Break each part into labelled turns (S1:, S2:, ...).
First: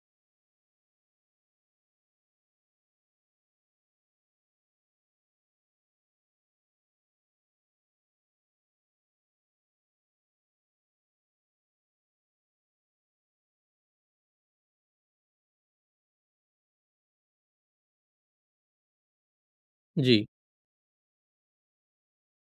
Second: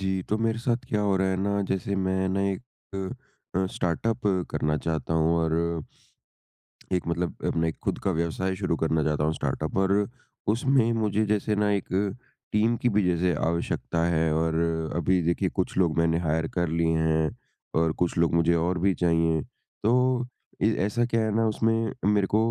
S1: जी, तो मेरे साथ क्या हो रहा है ना, जैसे मैं ना एक स्टार्टअप करना चाहता हूँ और एक मतलब अपने खुद का व्यवसाय शुरू करना चाहता हूँ स्टार्टअप और उसमें मुझे जैसे ना एक टीम की भी जैसे आवश्यकता है और अभी देखिए कुछ लोग मैंने हायर कर लिए हैं और कुछ लोग मुझे और भी चाहिए।
S2: जी,
S1: तो ए ऐसा क्या है ना उसमें मेरे को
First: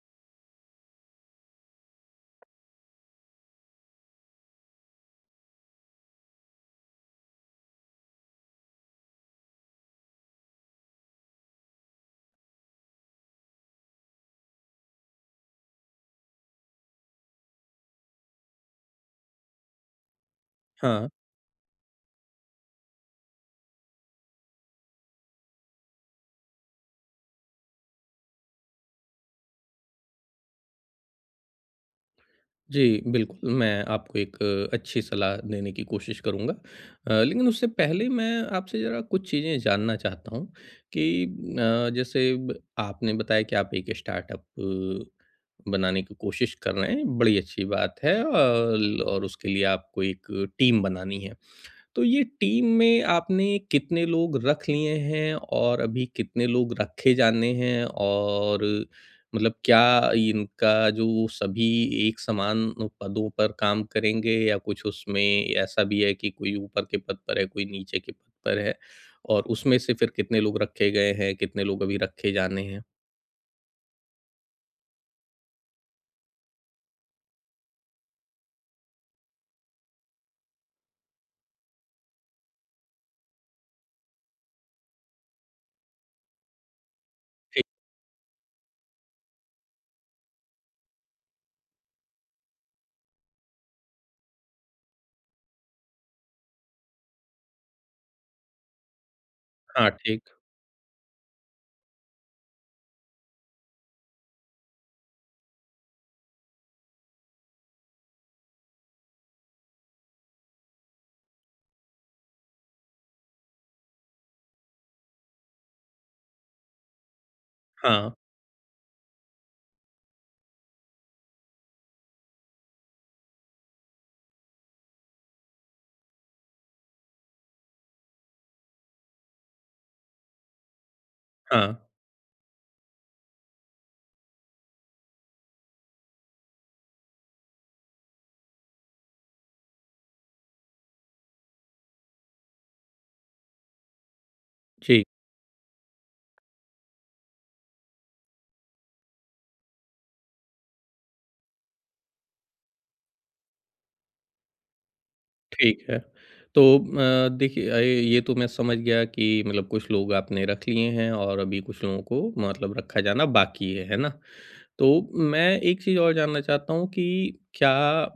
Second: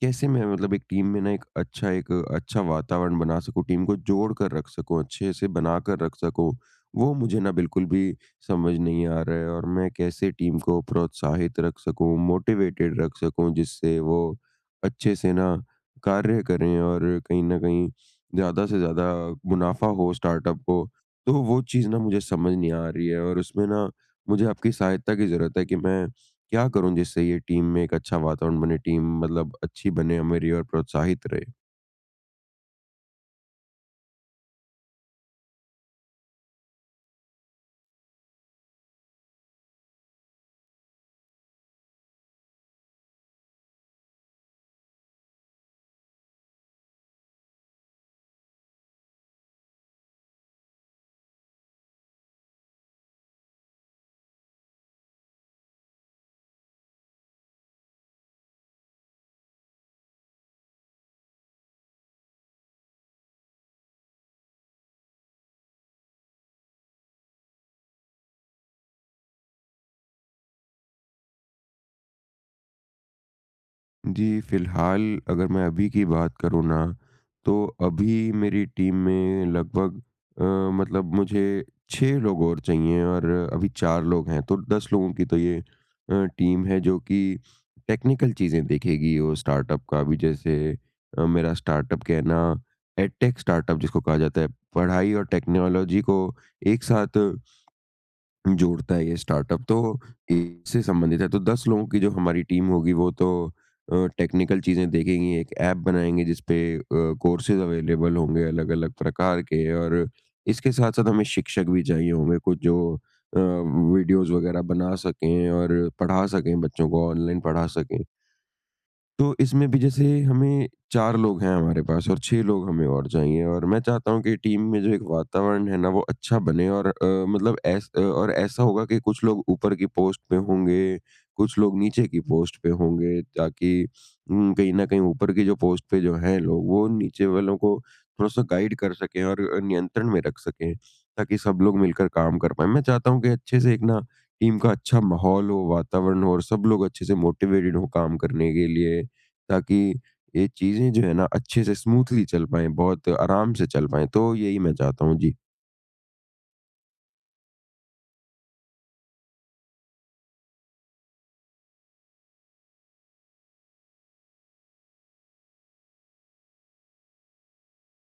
S1: कैसे मैं मतलब एक टीम में ना एक अच्छा वातावरण बना सकूँ, टीम को जोड़ कर रख सकूँ, अच्छे से बनाकर रख सकूँ, वो मुझे ना बिल्कुल भी समझ नहीं आ रहा है और मैं कैसे टीम को प्रोत्साहित रख सकूं मोटिवेटेड रख सकूं जिससे वो अच्छे से ना कार्य करें और कहीं ना कहीं ज़्यादा से ज़्यादा मुनाफा हो स्टार्टअप को।
S2: हाँ,
S1: तो वो चीज़ ना मुझे समझ नहीं आ रही है और उसमें ना मुझे आपकी सहायता की ज़रूरत है कि मैं क्या करूं जिससे ये टीम में एक अच्छा वातावरण बने, टीम मतलब अच्छी बने मेरी और प्रोत्साहित रहे।
S2: जी, बिल्कुल, मैं आपको एक अच्छी सलाह देने की कोशिश करूँगा। लेकिन उससे पहले मैं आपसे ज़रा कुछ चीज़ें जानना चाहता हूँ कि जैसे ब आपने बताया कि आप एक स्टार्टअप बनाने की कोशिश कर रहे हैं, बड़ी अच्छी बात है अल और उसके लिए आपको एक टीम बनानी है। तो ये टीम में आपने कितने लोग रख लिए हैं और अभी कितने लोग रखे जाने हैं, और मतलब क्या इनका जो वो सभी एक समान पदों पर काम करेंगे, या कुछ उसमें ऐसा भी है कि कोई ऊपर के पद पर है कोई नीचे के पद पर है, और उसमें से फिर कितने लोग रखे गए हैं कितने लोग अभी रखे जाने हैं।
S1: जी, फिलहाल अगर मैं अभी की बात करूँ ना, तो अभी मेरी टीम में लगभग अ, मतलब मुझे 6 लोग और चाहिए और अभी 4 लोग हैं, तो 10 लोगों की तो ये टीम है जो कि टेक्निकल चीज़ें देखेगी। वो स्टार्टअप का भी जैसे मेरा स्टार्टअप कहना एडटेक स्टार्टअप जिसको कहा जाता है, पढ़ाई और टेक्नोलॉजी को एक साथ जोड़ता है ये स्टार्टअप,
S2: हाँ
S1: तो
S2: ठीक।
S1: इससे संबंधित है। तो 10 लोगों की जो हमारी टीम होगी वो तो टेक्निकल चीज़ें देखेंगी, एक ऐप बनाएँगे जिस पे कोर्सेज़ अवेलेबल होंगे अलग-अलग प्रकार के। और इसके साथ-साथ हमें शिक्षक भी चाहिए होंगे कुछ जो वीडियोज़ वगैरह बना सकें और पढ़ा सकें बच्चों को, ऑनलाइन पढ़ा सकें।
S2: हाँ।
S1: तो इसमें भी जैसे हमें 4 लोग हैं हमारे पास और 6 लोग हमें और चाहिए। और मैं चाहता हूँ कि टीम में जो एक वातावरण है ना वो अच्छा बने। और और ऐसा होगा कि कुछ लोग ऊपर की पोस्ट पे होंगे, कुछ लोग
S2: हाँ
S1: नीचे की पोस्ट पे होंगे, ताकि कहीं न कहीं ऊपर की जो पोस्ट पे जो हैं लोग वो नीचे वालों को थोड़ा-सा गाइड कर सकें और नियंत्रण में रख सकें, ताकि सब लोग मिलकर काम कर पाएँ। मैं चाहता हूँ कि अच्छे से एक ना टीम का अच्छा
S2: जी।
S1: माहौल हो, वातावरण हो और सब लोग अच्छे से मोटिवेटेड हों काम करने के लिए, ताकि ये चीज़ें जो है ना अच्छे से स्मूथली चल पाएँ, बहुत आराम से चल पाएँ। तो यही मैं चाहता हूँ। जी।
S2: ठीक है। तो देखिए, ये तो मैं समझ गया कि मतलब कुछ लोग आपने रख लिए हैं और अभी कुछ लोगों को मतलब रखा जाना बाकी है ना? तो मैं एक चीज़ और जानना चाहता हूँ कि क्या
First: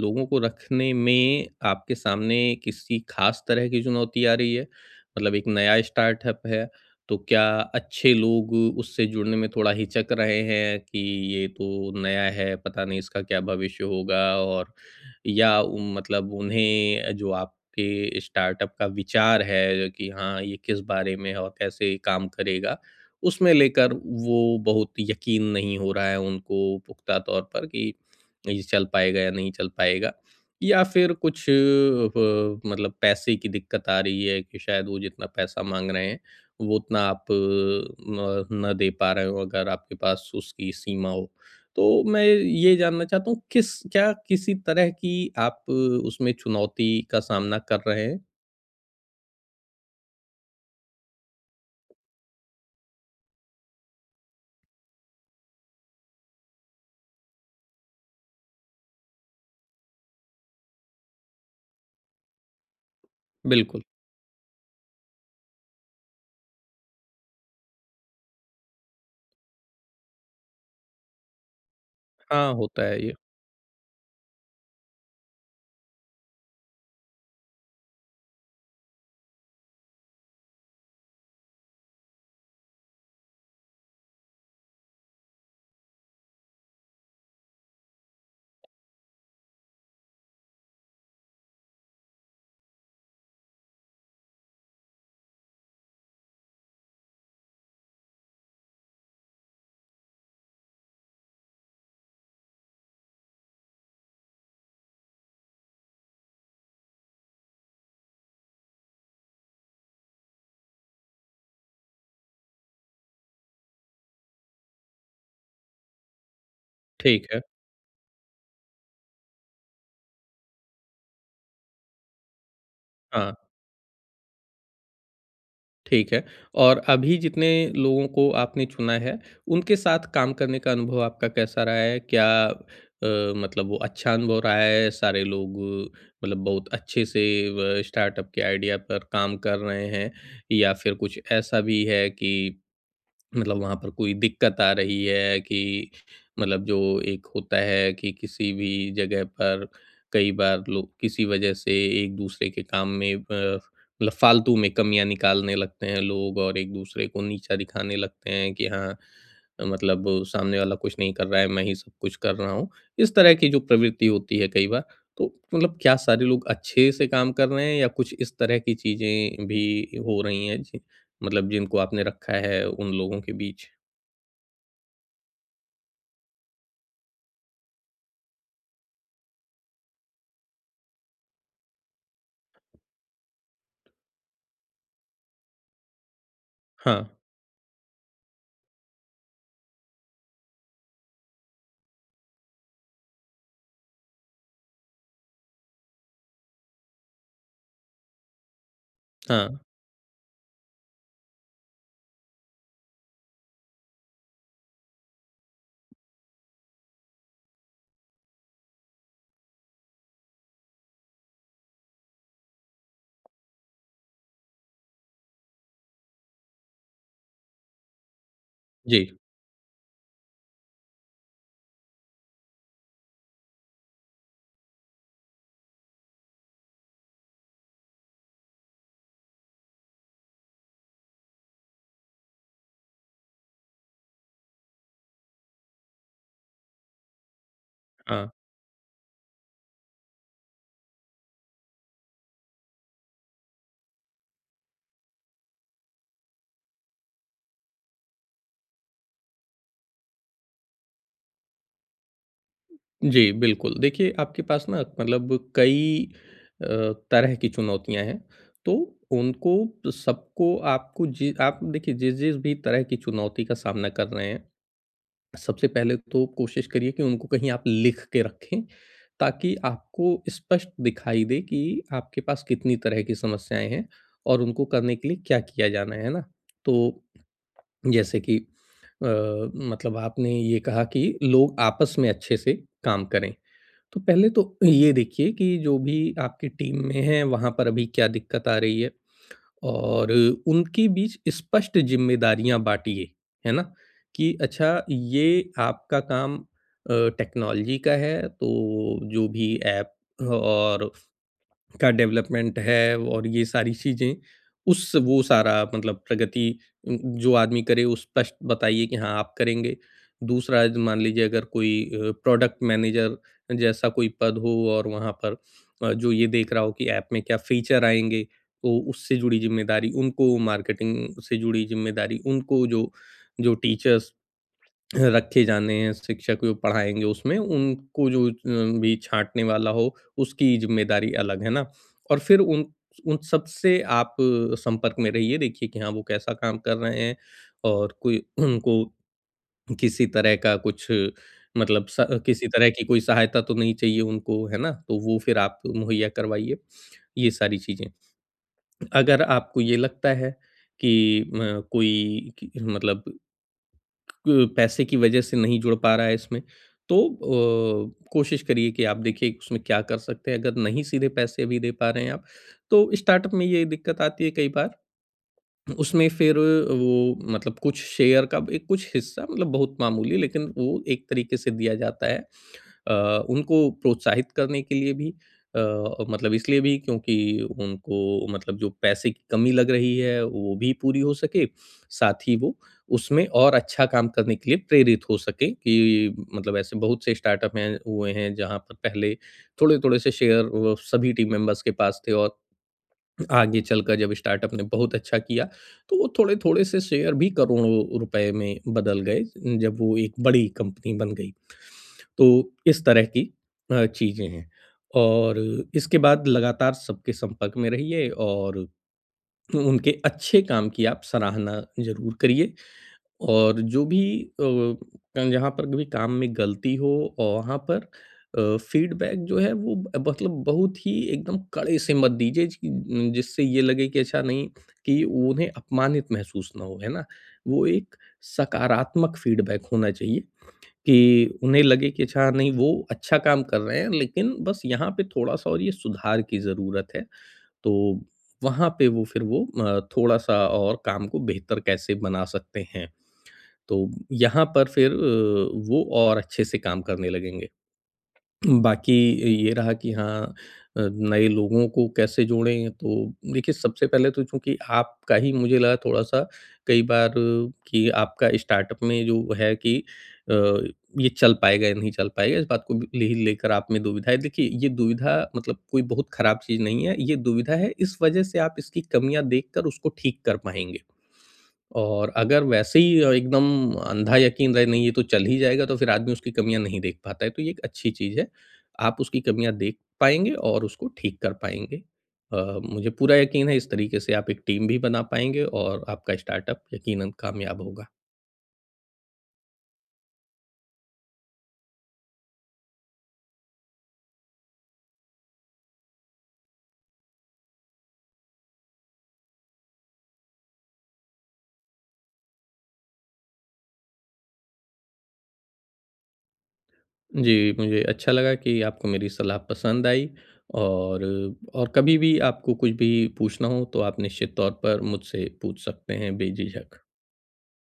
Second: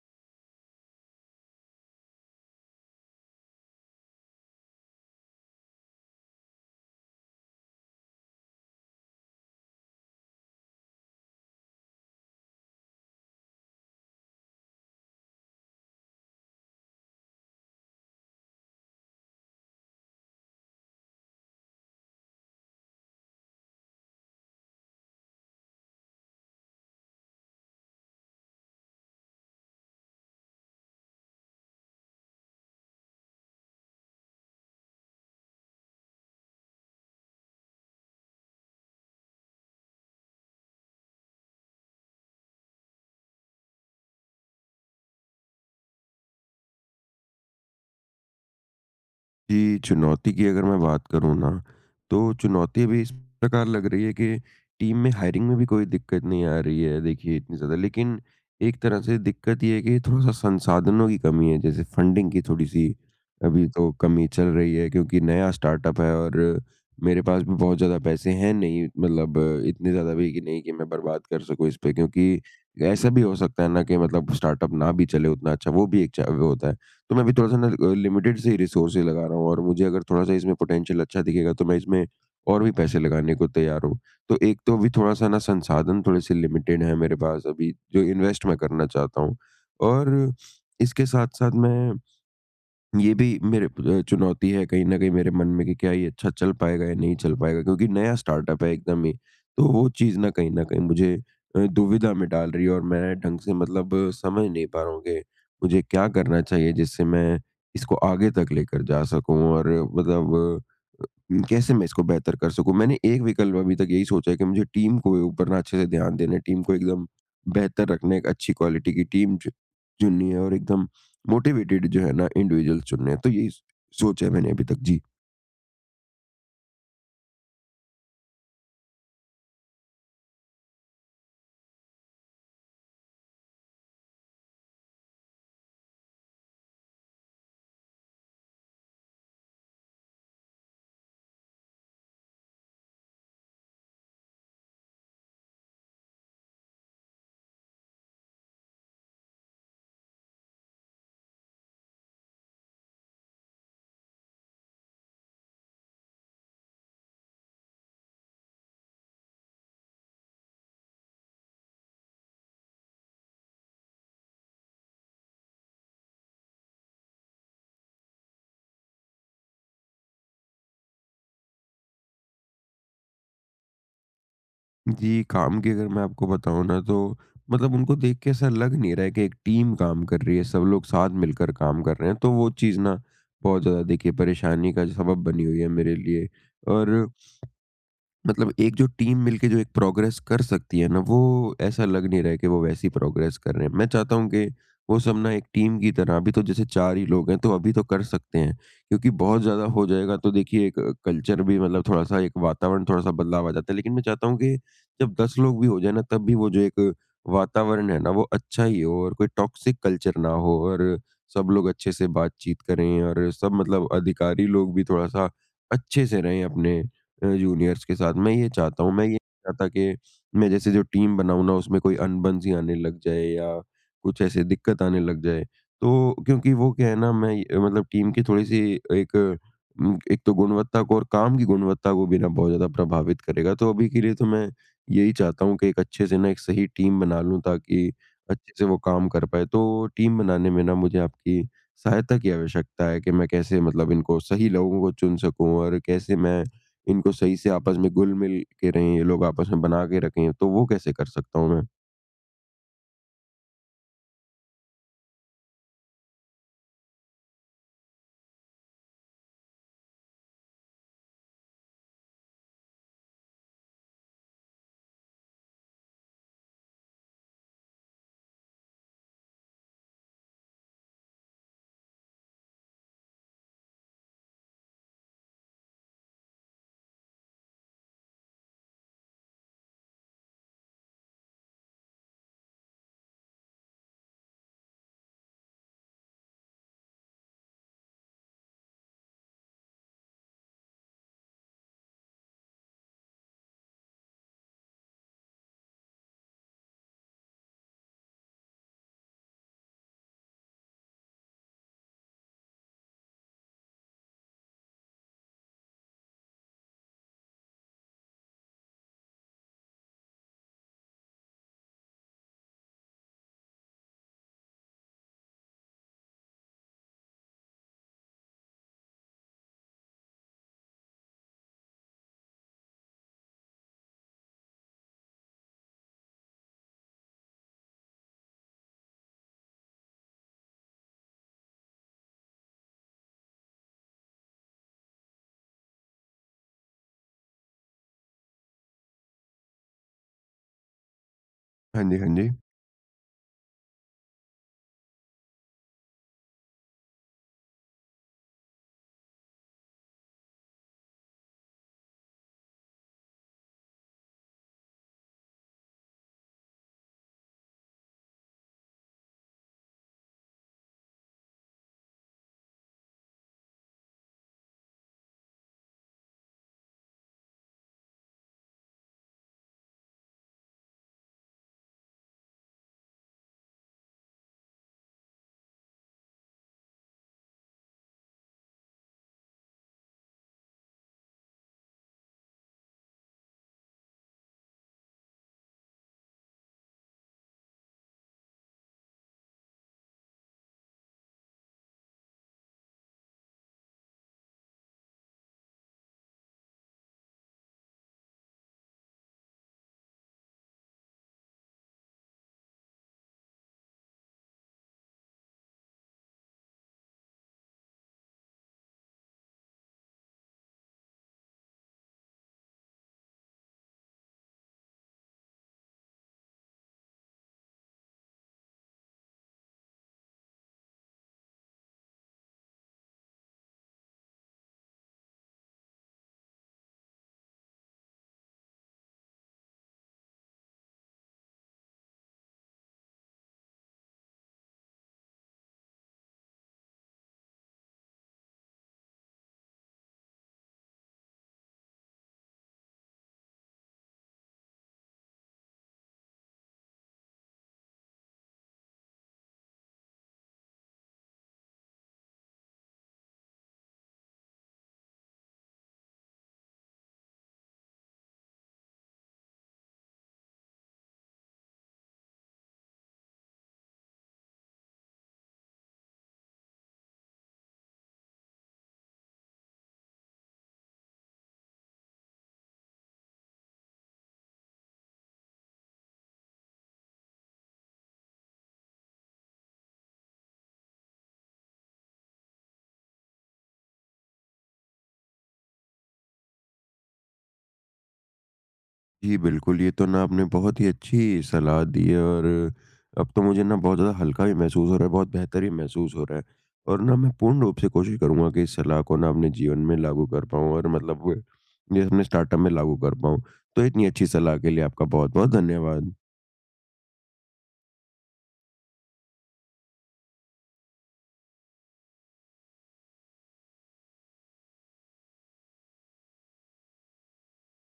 S2: लोगों को रखने में आपके सामने किसी खास तरह की चुनौती आ रही है? मतलब एक नया स्टार्टअप है, तो क्या अच्छे लोग उससे जुड़ने में थोड़ा हिचक रहे हैं कि ये तो नया है, पता नहीं इसका क्या भविष्य होगा? और या उ मतलब उन्हें जो आपके स्टार्टअप का विचार है कि हाँ, ये किस बारे में है और कैसे काम करेगा? उसमें लेकर वो बहुत यकीन नहीं हो रहा है उनको पुख्ता तौर पर कि ये चल पाएगा या नहीं चल पाएगा, या फिर कुछ मतलब पैसे की दिक्कत आ रही है कि शायद वो जितना पैसा मांग रहे हैं वो उतना आप न न दे पा रहे हो, अगर आपके पास उसकी सीमा हो। तो मैं ये जानना चाहता हूँ किस क्या किसी तरह की आप उसमें चुनौती का सामना कर रहे हैं?
S1: जी, चुनौती की अगर मैं बात करूँ ना, तो चुनौती भी इस प्रकार लग रही है कि टीम में हायरिंग में भी कोई दिक्कत नहीं आ रही है देखिए इतनी ज़्यादा। लेकिन एक तरह से दिक्कत ये है कि थोड़ा-सा संसाधनों की कमी है, जैसे फंडिंग की थोड़ी-सी अभी
S2: बिल्कुल।
S1: तो कमी चल रही है क्योंकि नया स्टार्टअप है। और मेरे पास भी बहुत ज़्यादा पैसे हैं नहीं, मतलब इतने ज़्यादा भी कि नहीं कि मैं बर्बाद कर सकूँ इस पे, क्योंकि
S2: हाँ, होता है
S1: ऐसा
S2: ये।
S1: भी हो सकता है ना कि मतलब स्टार्टअप ना भी चले उतना अच्छा, वो भी एक चा वो होता है। तो मैं भी थोड़ा-सा ना लिमिटेड से ही रिसोर्सेस लगा रहा हूँ और मुझे अगर थोड़ा-सा इसमें पोटेंशियल अच्छा दिखेगा तो मैं इसमें और भी पैसे लगाने को तैयार हूँ। तो एक तो अभी थोड़ा-सा ना संसाधन थोड़े-से लिमिटेड हैं मेरे पास अभी जो इन्वेस्ट मैं करना चाहता हूँ। और इसके साथ-साथ मैं ये भी मेरे चुनौती है कहीं न कहीं मेरे मन में कि क्या ये अच्छा चल पाएगा या नहीं चल पाएगा, क्योंकि नया स्टार्टअप है एकदम ही। तो वो चीज़ ना कहीं न कहीं मुझे दुविधा में डाल रही है और मैं ढंग से मतलब समझ नहीं पा रहा हूँ कि मुझे क्या करना चाहिए जिससे मैं इसको आगे तक लेकर जा सकूँ और मतलब कैसे मैं इसको बेहतर कर सकूँ? मैंने एक विकल्प अभी तक यही सोचा है कि मुझे टीम को ऊपर ना अच्छे से ध्यान देना है, टीम को एकदम
S2: ठीक है।
S1: बेहतर रखना है, एक अच्छी क्वालिटी की टीम चु चुननी है और एकदम मोटिवेटेड जो है ना इंडिविजुअल्स चुनने हैं, तो
S2: हाँ।
S1: यही स सोचा है मैंने अभी तक। जी।
S2: ठीक है। और अभी जितने लोगों को आपने चुना है, उनके साथ काम करने का अनुभव आपका कैसा रहा है? क्या मतलब वो अच्छा अनुभव रहा है, सारे लोग मतलब बहुत अच्छे से व स्टार्टअप के आइडिया पर काम कर रहे हैं, या फिर कुछ ऐसा भी है कि मतलब वहाँ पर कोई दिक्कत आ रही है कि मतलब जो एक होता है कि किसी भी जगह पर कई बार लोग किसी वजह से एक दूसरे के काम में मतलब फालतू में कमियां निकालने लगते हैं लोग, और एक दूसरे को नीचा दिखाने लगते हैं कि हाँ, मतलब सामने वाला कुछ नहीं कर रहा है मैं ही सब कुछ कर रहा हूँ, इस तरह की जो प्रवृत्ति होती है कई बार। तो मतलब क्या सारे लोग अच्छे से काम कर रहे हैं या कुछ इस तरह की चीजें भी हो रही हैं मतलब जिनको आपने रखा है उन लोगों के बीच?
S1: जी, काम की अगर मैं आपको बताऊँ ना, तो मतलब उनको देख के ऐसा लग नहीं रहा है कि एक टीम काम कर रही है, सब लोग साथ मिलकर काम कर रहे हैं, तो वो चीज़ ना बहुत ज़्यादा देखिए परेशानी का सबब बनी हुई है मेरे लिए। और
S2: हाँ,
S1: मतलब एक जो टीम मिलके जो एक प्रोग्रेस कर सकती है ना, वो ऐसा लग नहीं रहा है कि वो वैसी प्रोग्रेस कर रहे हैं। मैं चाहता हूँ कि वो सब ना एक टीम की तरह, अभी तो जैसे 4 ही लोग हैं, तो अभी तो कर सकते हैं। क्योंकि बहुत
S2: हाँ,
S1: ज़्यादा हो जाएगा तो देखिए एक कल्चर भी मतलब थोड़ा-सा, एक वातावरण थोड़ा-सा बदलाव आ जाता है। लेकिन मैं चाहता हूँ कि जब 10 लोग भी हो जाएँ ना, तब भी वो जो एक वातावरण है ना, वो अच्छा ही हो और कोई टॉक्सिक कल्चर ना हो और सब लोग अच्छे से बातचीत करें और सब मतलब अधिकारी लोग भी थोड़ा-सा अच्छे से रहें अपने जूनियर्स के साथ। मैं ये चाहता हूँ,
S2: जी,
S1: मैं ये नहीं चाहता कि मैं जैसे जो टीम बनाऊँ ना उसमें कोई अनबन सी आने लग जाए या कुछ ऐसे दिक्कत आने लग जाए। तो क्योंकि वो क्या है ना मैं ये मतलब टीम की थोड़ी-सी एक एक तो गुणवत्ता को और काम की गुणवत्ता को भी ना बहुत ज़्यादा प्रभावित करेगा। तो अभी के लिए तो मैं यही चाहता हूँ कि एक अच्छे से ना एक सही टीम बना लूँ, ताकि
S2: हाँ,
S1: अच्छे से वो काम कर पाए। तो टीम बनाने में ना मुझे आपकी सहायता की आवश्यकता है कि मैं कैसे मतलब इनको सही लोगों को चुन सकूँ और कैसे मैं इनको सही से आपस में घुल-मिल के रहें, ये लोग आपस में बना के रखें, तो वो कैसे कर सकता हूँ मैं?
S2: जी, बिल्कुल। देखिए आपके पास ना मतलब कई अ, तरह की चुनौतियाँ हैं, तो उनको सबको आपको जि आप देखिए जिस-जिस भी तरह की चुनौती का सामना कर रहे हैं, सबसे पहले तो कोशिश करिए कि उनको कहीं आप लिख के रखें, ताकि आपको स्पष्ट दिखाई दे कि आपके पास कितनी तरह की समस्याएँ हैं और उनको करने के लिए क्या किया जाना है ना? तो जैसे कि मतलब आपने ये कहा कि लोग आपस में अच्छे से काम करें। तो पहले तो ये देखिए कि जो भी आपकी टीम में है वहाँ पर अभी क्या दिक्कत आ रही है, और उनके बीच स्पष्ट ज़िम्मेदारियाँ बाँटिए, है ना? कि अच्छा, ये आपका काम टेक्नोलॉजी का है तो जो भी ऐप और का डेवलपमेंट है और ये सारी चीज़ें, उस वो सारा मतलब प्रगति जो आदमी करे वो स्पष्ट बताइए कि हाँ, आप करेंगे। दूसरा ज मान लीजिए अगर कोई प्रोडक्ट मैनेजर जैसा कोई पद हो, और वहाँ पर जो ये देख रहा हो कि ऐप में क्या फ़ीचर आएँगे, तो उससे जुड़ी ज़िम्मेदारी उनको, मार्केटिंग से जुड़ी ज़िम्मेदारी उनको, जो जो टीचर्स रखे जाने हैं, शिक्षक जो पढ़ाएँगे उसमें उनको, जो भी छाँटने वाला हो, उसकी ज़िम्मेदारी अलग, है ना? और फिर उन उन सबसे आप संपर्क में रहिए, देखिए कि हाँ, वो कैसा काम कर रहे हैं, और कोई उनको किसी तरह का कुछ
S1: हाँ
S2: मतलब स
S1: जी, हाँ जी।
S2: किसी तरह की कोई सहायता तो नहीं चाहिए उनको, है ना? तो वो फिर आप मुहैया करवाइए, ये सारी चीज़ें। अगर आपको ये लगता है कि म कोई कि मतलब क पैसे की वजह से नहीं जुड़ पा रहा है इसमें, तो कोशिश करिए कि आप देखिए कि उसमें क्या कर सकते हैं। अगर नहीं सीधे पैसे भी दे पा रहे हैं आप, तो स्टार्टअप में ये दिक्कत आती है कई बार, उसमें फिर वो मतलब कुछ शेयर का एक कुछ हिस्सा मतलब बहुत मामूली लेकिन वो एक तरीके से दिया जाता है। उनको प्रोत्साहित करने के लिए भी, अ, मतलब इसलिए भी क्योंकि उनको मतलब जो पैसे की कमी लग रही है वो भी पूरी हो सके, साथ ही वो उसमें और अच्छा काम करने के लिए प्रेरित हो सके कि मतलब ऐसे बहुत से स्टार्टअप हैं हुए हैं जहाँ पर पहले थोड़े-थोड़े से शेयर सभी टीम मेंबर्स के पास थे, और आगे चलकर जब स्टार्टअप ने बहुत अच्छा किया, तो वो थोड़े-थोड़े से शेयर भी करोड़ों रुपए में बदल गए, जब वो एक बड़ी कंपनी बन गई। तो इस तरह की चीज़ें हैं। और इसके बाद लगातार सबके संपर्क में रहिए, और उनके अच्छे काम की आप सराहना ज़रूर करिए, और जो भी अ, जहाँ पर भी काम में गलती हो और वहाँ पर फीडबैक जो है वो मतलब बहुत ही एकदम कड़े से मत दीजिए, कि- न- जिससे ये लगे कि अच्छा नहीं, कि उन्हें अपमानित महसूस ना हो, है ना। वो एक सकारात्मक फीडबैक होना चाहिए, कि उन्हें लगे कि अच्छा नहीं, वो अच्छा काम कर रहे हैं लेकिन बस यहाँ पे थोड़ा सा और ये सुधार की ज़रूरत है। तो वहाँ पे वो फिर वो थोड़ा सा और काम को बेहतर कैसे बना सकते हैं, तो यहाँ पर फिर वो और अच्छे से काम करने लगेंगे। बाकी ये रहा कि हाँ, नए लोगों को कैसे जोड़ें, तो देखिए सबसे पहले तो चूँकि आपका ही मुझे लगा थोड़ा-सा कई बार कि आपका स्टार्टअप में जो है कि अ, ये चल पाएगा या नहीं चल पाएगा, इस बात को भी ले ही लेकर आप में दुविधा है। देखिए ये दुविधा मतलब कोई बहुत खराब चीज़ नहीं है, ये दुविधा है इस वजह से आप इसकी कमियाँ देखकर उसको ठीक कर पाएँगे। और अगर वैसे ही एकदम अंधा यकीन रहे नहीं ये तो चल ही जाएगा, तो फिर आदमी उसकी कमियाँ नहीं देख पाता है। तो ये एक अच्छी चीज़ है। आप उसकी कमियाँ देख पाएँगे और उसको ठीक कर पाएँगे। मुझे पूरा यकीन है इस तरीके से आप एक टीम भी बना पाएँगे और आपका स्टार्टअप यकीनन कामयाब होगा।
S1: जी, बिल्कुल, ये तो ना आपने बहुत ही अच्छी सलाह दी है। और अब तो मुझे ना बहुत ज़्यादा हल्का भी महसूस हो रहा है, बहुत बेहतर भी महसूस हो रहा है। और ना मैं पूर्ण रूप से कोशिश करूँगा कि इस सलाह को ना अपने जीवन में लागू कर पाऊँ और मतलब ये अपने स्टार्टअप में लागू कर पाऊँ। तो इतनी अच्छी सलाह के लिए आपका बहुत-बहुत धन्यवाद।
S2: जी, मुझे अच्छा लगा कि आपको मेरी सलाह पसंद आई, और और कभी भी आपको कुछ भी पूछना हो तो आप निश्चित तौर पर मुझसे पूछ सकते हैं बेझिझक।